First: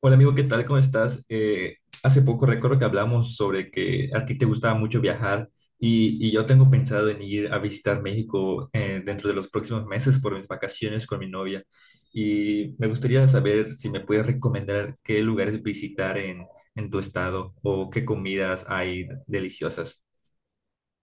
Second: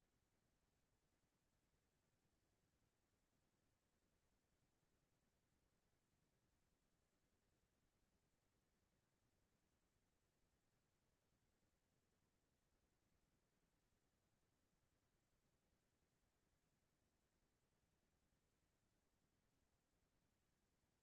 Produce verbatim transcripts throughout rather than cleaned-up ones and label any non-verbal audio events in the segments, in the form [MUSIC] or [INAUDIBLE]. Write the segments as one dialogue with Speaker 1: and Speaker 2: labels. Speaker 1: Hola amigo, ¿qué tal? ¿Cómo estás? Eh, hace poco recuerdo que hablamos sobre que a ti te gustaba mucho viajar y, y yo tengo pensado en ir a visitar México, eh, dentro de los próximos meses por mis vacaciones con mi novia, y me gustaría saber si me puedes recomendar qué lugares visitar en, en tu estado o qué comidas hay deliciosas.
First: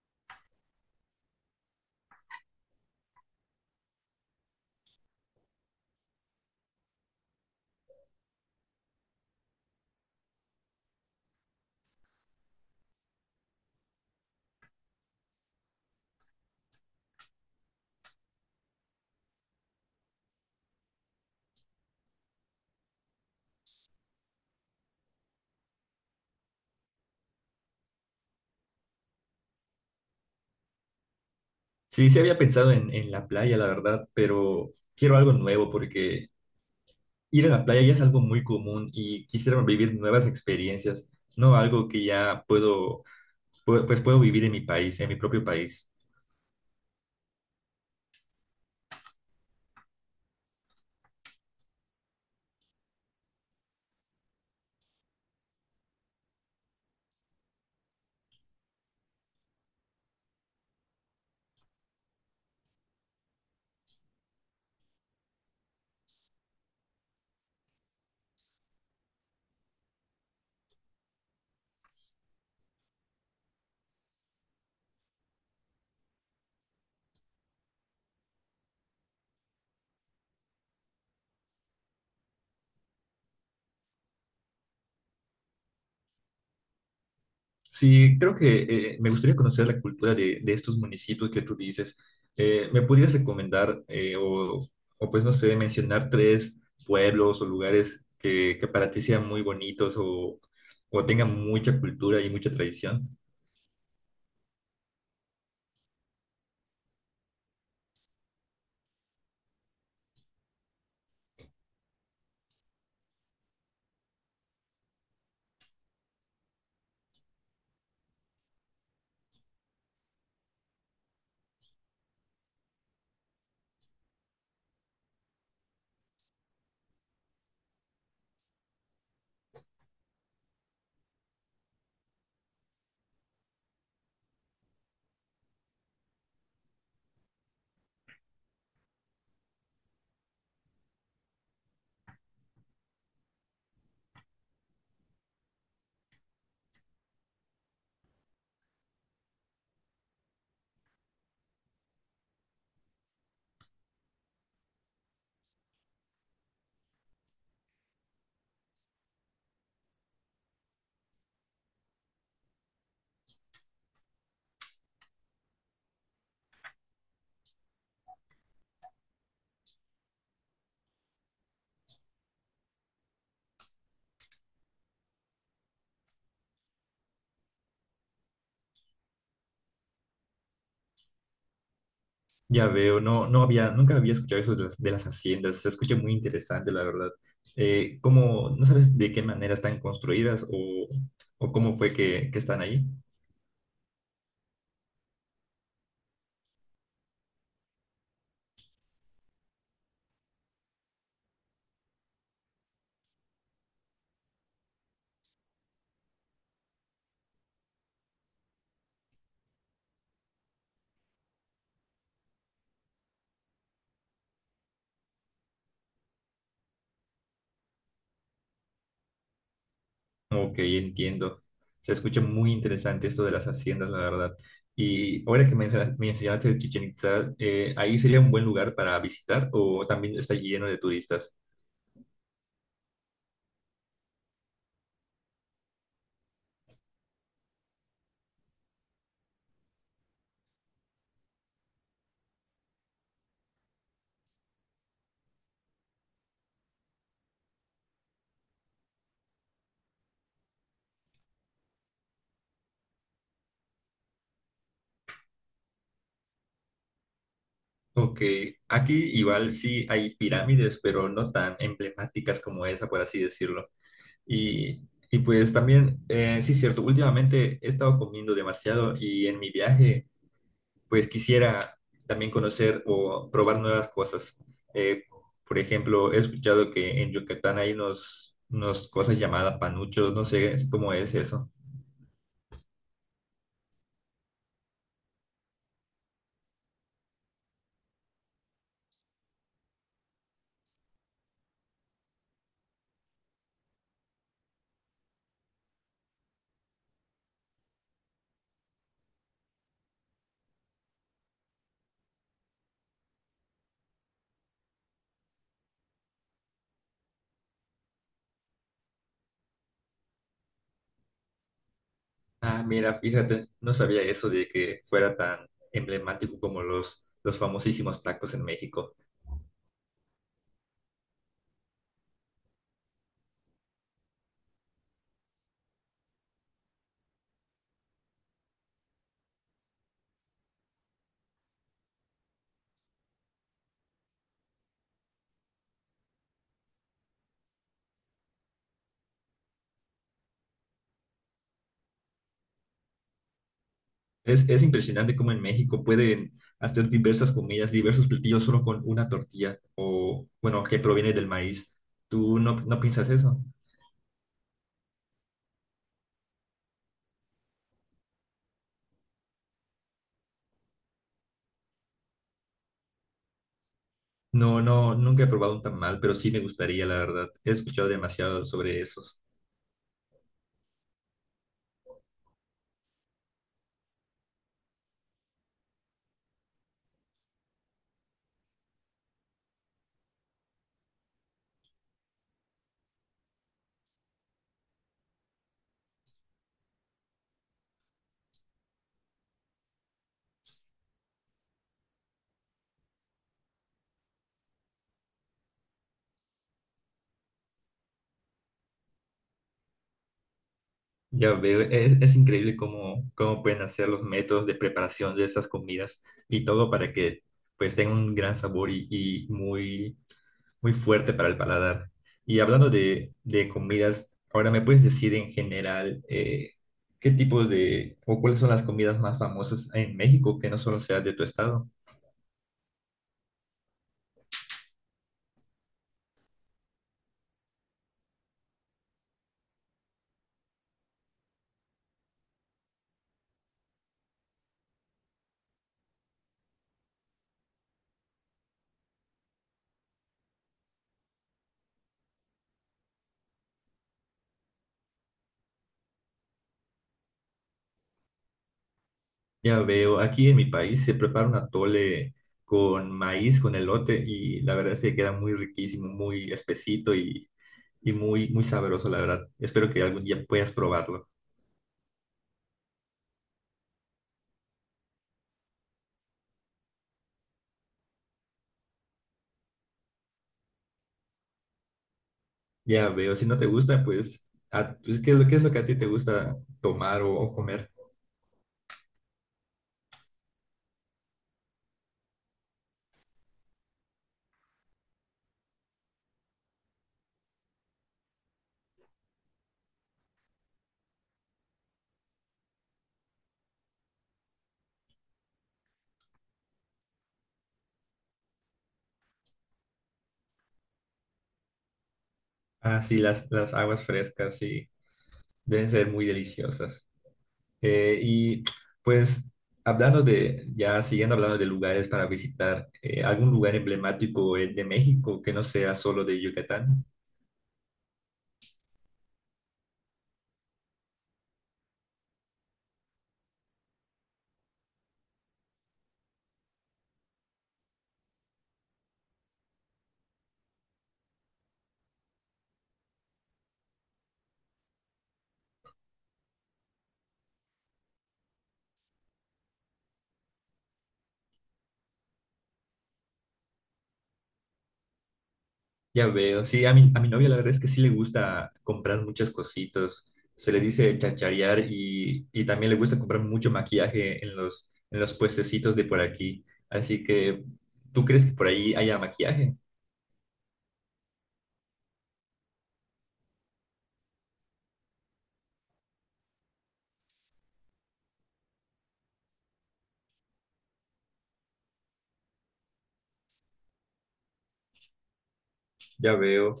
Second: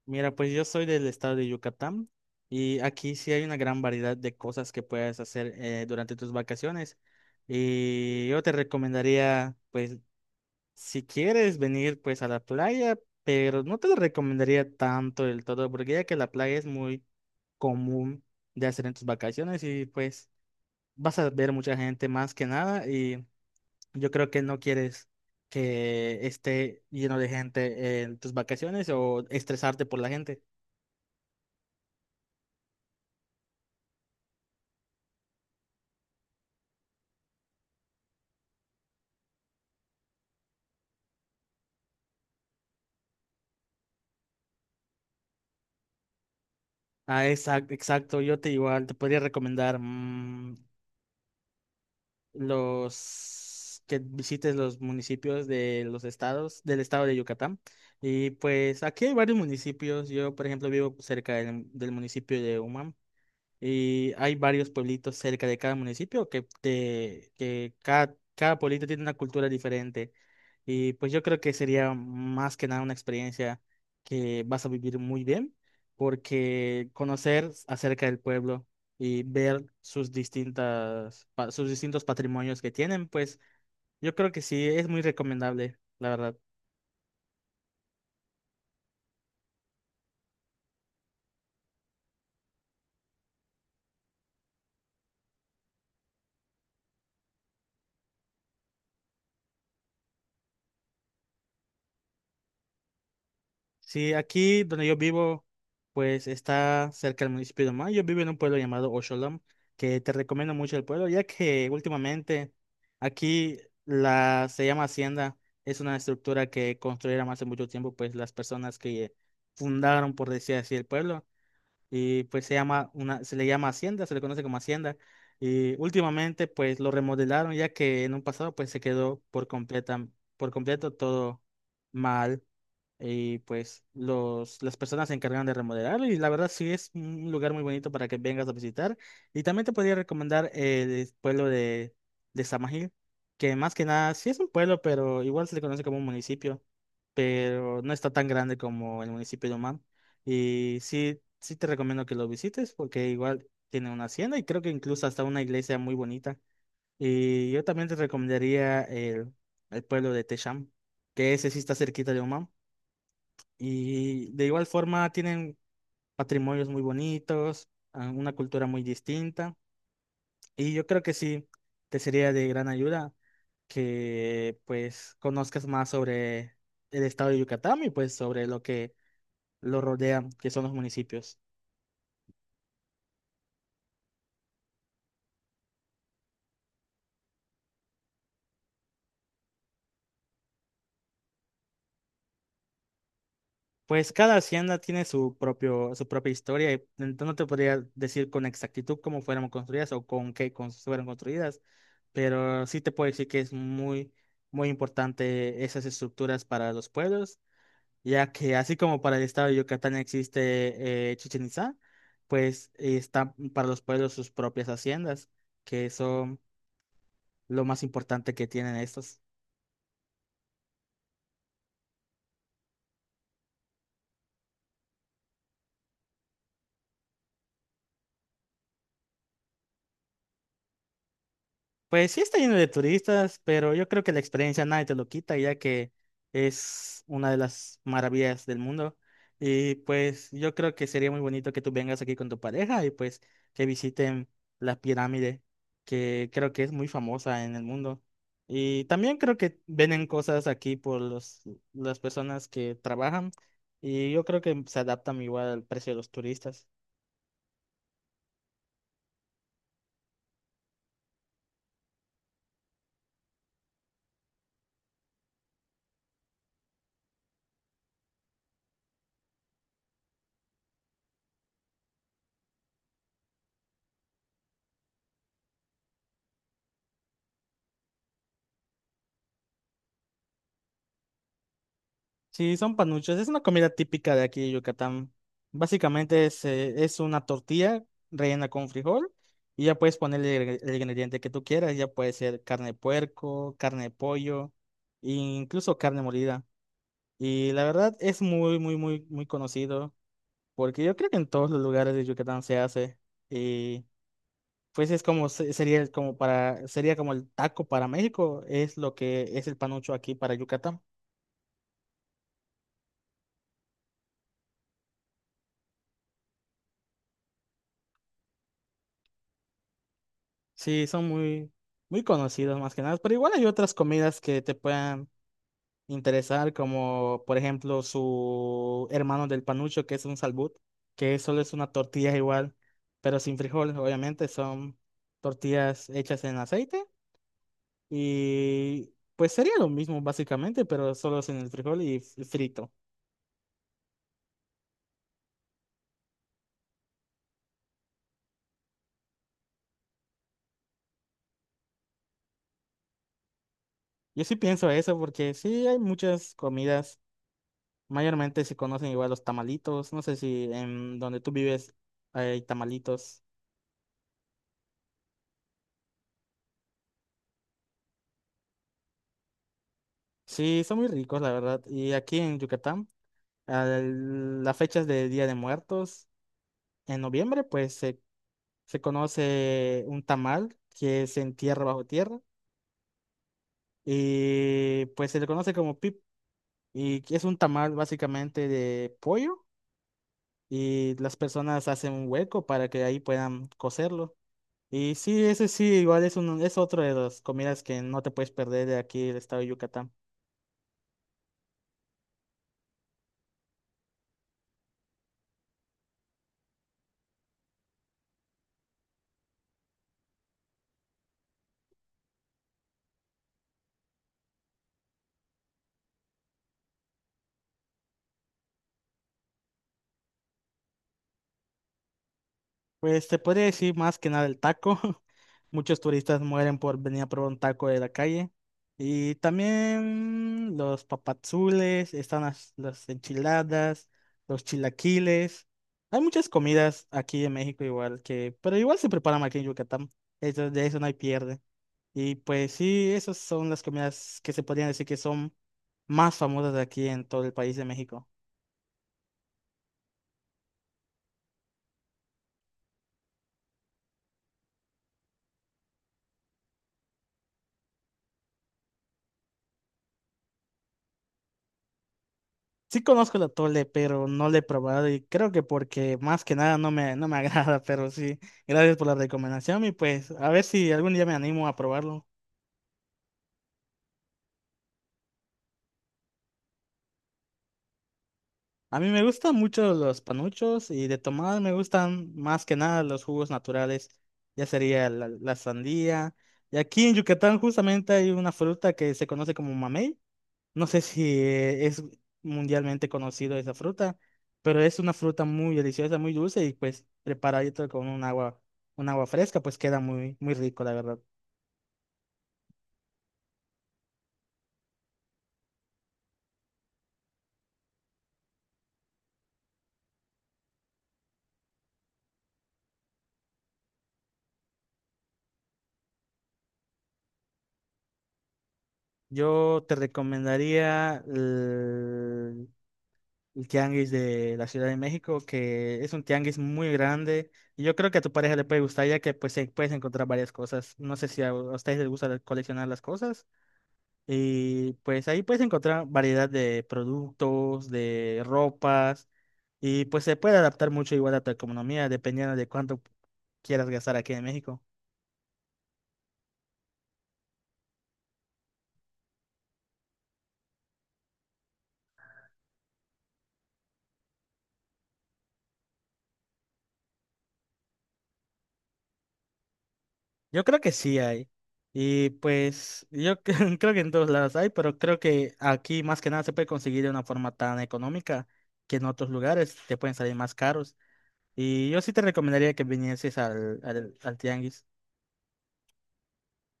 Speaker 2: Mira, pues yo soy del estado de Yucatán y aquí sí hay una gran variedad de cosas que puedes hacer eh, durante tus vacaciones. Y yo te recomendaría, pues, si quieres venir pues a la playa, pero no te lo recomendaría tanto del todo, porque ya que la playa es muy común de hacer en tus vacaciones y pues vas a ver mucha gente más que nada y yo creo que no quieres que esté lleno de gente en tus vacaciones o estresarte por la gente.
Speaker 1: Sí, sí, había pensado en, en la playa, la verdad, pero quiero algo nuevo, porque ir a la playa ya es algo muy común y quisiera vivir nuevas experiencias, no algo que ya puedo, pu- pues puedo vivir en mi país, en mi propio país.
Speaker 2: Ah, exacto, exacto. Yo te igual te podría recomendar mm, los que visites los municipios de los estados, del estado de Yucatán. Y pues aquí hay varios municipios. Yo, por ejemplo, vivo cerca del, del municipio de Humam. Y hay varios pueblitos cerca de cada municipio que, te- que cada, cada pueblito tiene una cultura diferente. Y pues yo creo que sería más que nada una experiencia que vas a vivir muy bien, porque conocer acerca del pueblo y ver sus distintas, pa- sus distintos patrimonios que tienen, pues yo creo que sí es muy recomendable, la verdad.
Speaker 1: Sí, creo que eh, me gustaría conocer la cultura de, de estos municipios que tú dices. Eh, ¿me podrías recomendar, eh, o, o pues no sé, mencionar tres pueblos o lugares que, que para ti sean muy bonitos, o, o tengan mucha cultura y mucha tradición?
Speaker 2: Sí, aquí donde yo vivo, pues está cerca del municipio de Omán. Yo vivo en un pueblo llamado Osholam, que te recomiendo mucho el pueblo, ya que últimamente aquí la se llama Hacienda, es una estructura que construyeron hace mucho tiempo, pues las personas que fundaron, por decir así, el pueblo, y pues se llama una, se le llama Hacienda, se le conoce como Hacienda, y últimamente pues lo remodelaron, ya que en un pasado pues se quedó por completa, por completo todo mal. Y pues los, las personas se encargan de remodelarlo y la verdad sí es un lugar muy bonito para que vengas a visitar. Y también te podría recomendar eh, el pueblo de, de Samajil, que más que nada sí es un pueblo, pero igual se le conoce como un municipio, pero no está tan grande como el municipio de Omán. Y sí, sí te recomiendo que lo visites porque igual tiene una hacienda y creo que incluso hasta una iglesia muy bonita. Y yo también te recomendaría el, el pueblo de Techam, que ese sí está cerquita de Omán y de igual forma tienen patrimonios muy bonitos, ah, una cultura muy distinta. Y yo creo que sí, te sería de gran ayuda que pues conozcas más sobre el estado de Yucatán y pues sobre lo que lo rodea, que son los municipios.
Speaker 1: Ya veo, no, no había, nunca había escuchado eso de las, de las haciendas, se escucha muy interesante, la verdad. Eh, ¿cómo, no sabes de qué manera están construidas, o, o cómo fue que, que están ahí?
Speaker 2: Pues cada hacienda tiene su propio, su propia historia, y entonces no te podría decir con exactitud cómo fueron construidas o con qué cons- fueron construidas, pero sí te puedo decir que es muy, muy importante esas estructuras para los pueblos, ya que así como para el estado de Yucatán existe eh, Chichén Itzá, pues está para los pueblos sus propias haciendas, que son lo más importante que tienen estos.
Speaker 1: Ok, entiendo. Se escucha muy interesante esto de las haciendas, la verdad. Y ahora que mencionas- mencionaste el Chichen Itzá, eh, ¿ahí sería un buen lugar para visitar o también está lleno de turistas?
Speaker 2: Pues sí está lleno de turistas, pero yo creo que la experiencia nadie te lo quita, ya que es una de las maravillas del mundo. Y pues yo creo que sería muy bonito que tú vengas aquí con tu pareja y pues que visiten la pirámide, que creo que es muy famosa en el mundo. Y también creo que venden cosas aquí por los, las personas que trabajan y yo creo que se adaptan igual al precio de los turistas.
Speaker 1: Ok, aquí igual sí hay pirámides, pero no tan emblemáticas como esa, por así decirlo. Y, y pues también, eh, sí, cierto, últimamente he estado comiendo demasiado, y en mi viaje pues quisiera también conocer o probar nuevas cosas. Eh, por ejemplo, he escuchado que en Yucatán hay unos, unas cosas llamadas panuchos, no sé cómo es eso.
Speaker 2: Sí, son panuchos. Es una comida típica de aquí de Yucatán. Básicamente es, eh, es una tortilla rellena con frijol y ya puedes ponerle el, el ingrediente que tú quieras. Ya puede ser carne de puerco, carne de pollo, e incluso carne molida. Y la verdad es muy, muy, muy, muy conocido porque yo creo que en todos los lugares de Yucatán se hace. Y pues es como, se- sería el- como para, sería como el taco para México, es lo que es el panucho aquí para Yucatán.
Speaker 1: Ah, mira, fíjate, no sabía eso de que fuera tan emblemático como los, los famosísimos tacos en México.
Speaker 2: Sí, son muy, muy conocidos más que nada, pero igual hay otras comidas que te puedan interesar, como por ejemplo su hermano del panucho, que es un salbut, que solo es una tortilla igual, pero sin frijoles, obviamente, son tortillas hechas en aceite y pues sería lo mismo básicamente, pero solo sin el frijol y f- frito.
Speaker 1: Es, es impresionante cómo en México pueden hacer diversas comidas, diversos platillos solo con una tortilla o, bueno, que proviene del maíz. ¿Tú no, no piensas eso?
Speaker 2: Yo sí pienso eso porque sí hay muchas comidas, mayormente se conocen igual los tamalitos, no sé si en donde tú vives hay tamalitos.
Speaker 1: No, no, nunca he probado un tamal, pero sí me gustaría, la verdad. He escuchado demasiado sobre esos.
Speaker 2: Sí, son muy ricos, la verdad. Y aquí en Yucatán, a las fechas de Día de Muertos, en noviembre, pues se, se conoce un tamal que se entierra bajo tierra y pues se le conoce como pip. Y que es un tamal básicamente de pollo y las personas hacen un hueco para que ahí puedan cocerlo. Y sí, ese sí, igual es, un, es otro de las comidas que no te puedes perder de aquí, del estado de Yucatán.
Speaker 1: Ya veo, es, es increíble cómo, cómo pueden hacer los métodos de preparación de esas comidas, y todo para que pues tenga un gran sabor y, y muy muy, fuerte para el paladar. Y hablando de, de comidas, ahora me puedes decir en general, eh, qué tipo de, o cuáles son las comidas más famosas en México que no solo sea de tu estado.
Speaker 2: Pues te podría decir más que nada el taco. [LAUGHS] Muchos turistas mueren por venir a probar un taco de la calle. Y también los papazules, están las, las enchiladas, los chilaquiles. Hay muchas comidas aquí en México igual que, pero igual se preparan aquí en Yucatán. Eso, de eso no hay pierde. Y pues sí, esas son las comidas que se podrían decir que son más famosas de aquí en todo el país de México.
Speaker 1: Ya veo, aquí en mi país se prepara un atole con maíz, con elote, y la verdad es que queda muy riquísimo, muy espesito y, y muy, muy sabroso, la verdad. Espero que algún día puedas probarlo.
Speaker 2: Sí conozco el atole, pero no lo he probado y creo que porque más que nada no me, no me [LAUGHS] agrada, pero sí, gracias por la recomendación y pues a ver si algún día me animo a probarlo.
Speaker 1: Ya veo, si no te gusta, pues, a- pues, ¿qué es lo, qué es lo que a ti te gusta tomar o o comer?
Speaker 2: A mí me gustan mucho los panuchos y de tomar me gustan más que nada los jugos naturales, ya sería la, la sandía. Y aquí en Yucatán justamente hay una fruta que se conoce como mamey. No sé si eh, es mundialmente conocido esa fruta, pero es una fruta muy deliciosa, muy dulce y pues preparadito con un agua, un agua fresca, pues queda muy, muy rico, la verdad.
Speaker 1: Ah, sí, las, las aguas frescas, sí, deben ser muy deliciosas. Eh, y pues hablando de, ya siguiendo hablando de lugares para visitar, eh, algún lugar emblemático, eh, de México, que no sea solo de Yucatán.
Speaker 2: Yo te recomendaría el, el tianguis de la Ciudad de México, que es un tianguis muy grande y yo creo que a tu pareja le puede gustar ya que pues eh, puedes encontrar varias cosas. No sé si a, a ustedes les gusta coleccionar las cosas. Y pues ahí puedes encontrar variedad de productos, de ropas, y pues se puede adaptar mucho igual a tu economía, dependiendo de cuánto quieras gastar aquí en México.
Speaker 1: Ya veo, sí, a mi, a mi novia la verdad es que sí le gusta comprar muchas cositas, se le dice chacharear, y, y también le gusta comprar mucho maquillaje en los, en los puestecitos de por aquí. Así que, ¿tú crees que por ahí haya maquillaje?
Speaker 2: Yo creo que sí hay. Y pues yo [LAUGHS] cre- creo que en todos lados hay, pero creo que aquí más que nada se puede conseguir de una forma tan económica que en otros lugares te pueden salir más caros. Y yo sí te recomendaría que vinieses al, al, al tianguis.
Speaker 1: Ya veo.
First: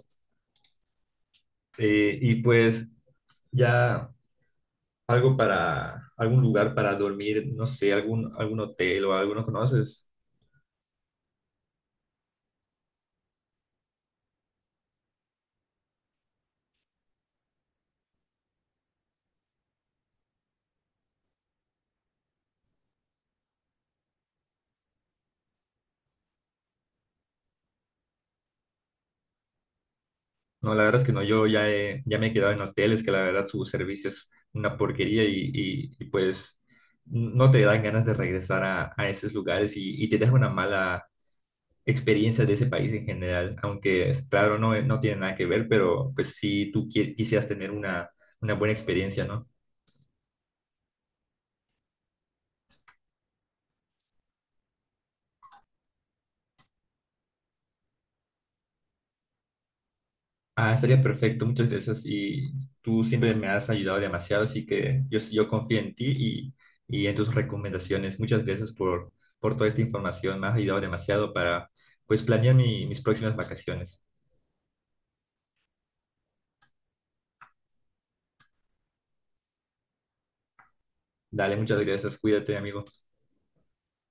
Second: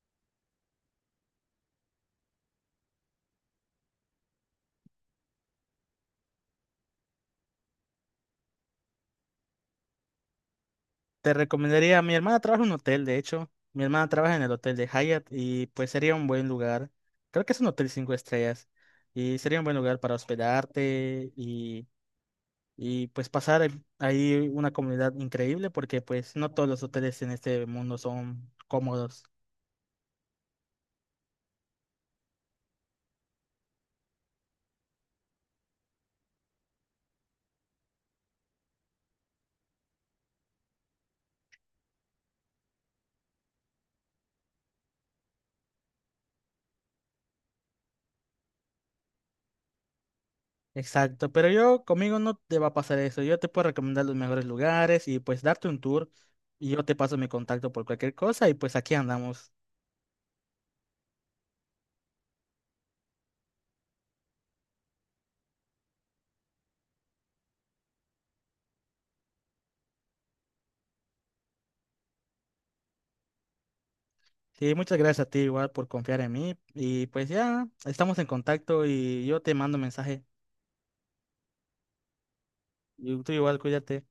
Speaker 1: Eh, y pues... Ya algo para, algún lugar para dormir, no sé, algún, algún hotel o alguno conoces.
Speaker 2: Te recomendaría, mi hermana trabaja en un hotel, de hecho. Mi hermana trabaja en el hotel de Hyatt y pues sería un buen lugar. Creo que es un hotel cinco estrellas y sería un buen lugar para hospedarte y, y pues pasar ahí ahí una comunidad increíble porque pues no todos los hoteles en este mundo son cómodos.
Speaker 1: No, la verdad es que no, yo ya, he- ya me he quedado en hoteles que la verdad su servicio es una porquería, y, y- y, pues no te dan ganas de regresar a, a esos lugares, y, y te deja una mala experiencia de ese país en general, aunque es claro, no, no tiene nada que ver, pero pues si tú qui- quisieras tener una, una buena experiencia, ¿no?
Speaker 2: Exacto, pero yo conmigo no te va a pasar eso. Yo te puedo recomendar los mejores lugares y pues darte un tour y yo te paso mi contacto por cualquier cosa y pues aquí andamos.
Speaker 1: Ah, estaría perfecto, muchas gracias. Y tú siempre me has ayudado demasiado, así que yo, yo confío en ti, y, y en tus recomendaciones. Muchas gracias por, por toda esta información, me has ayudado demasiado para pues planear mi- mis próximas vacaciones.
Speaker 2: Sí, muchas gracias a ti igual por confiar en mí. Y pues ya, estamos en contacto y yo te mando mensaje.
Speaker 1: Dale, muchas gracias, cuídate, amigo.
Speaker 2: Y tú igual, cuídate.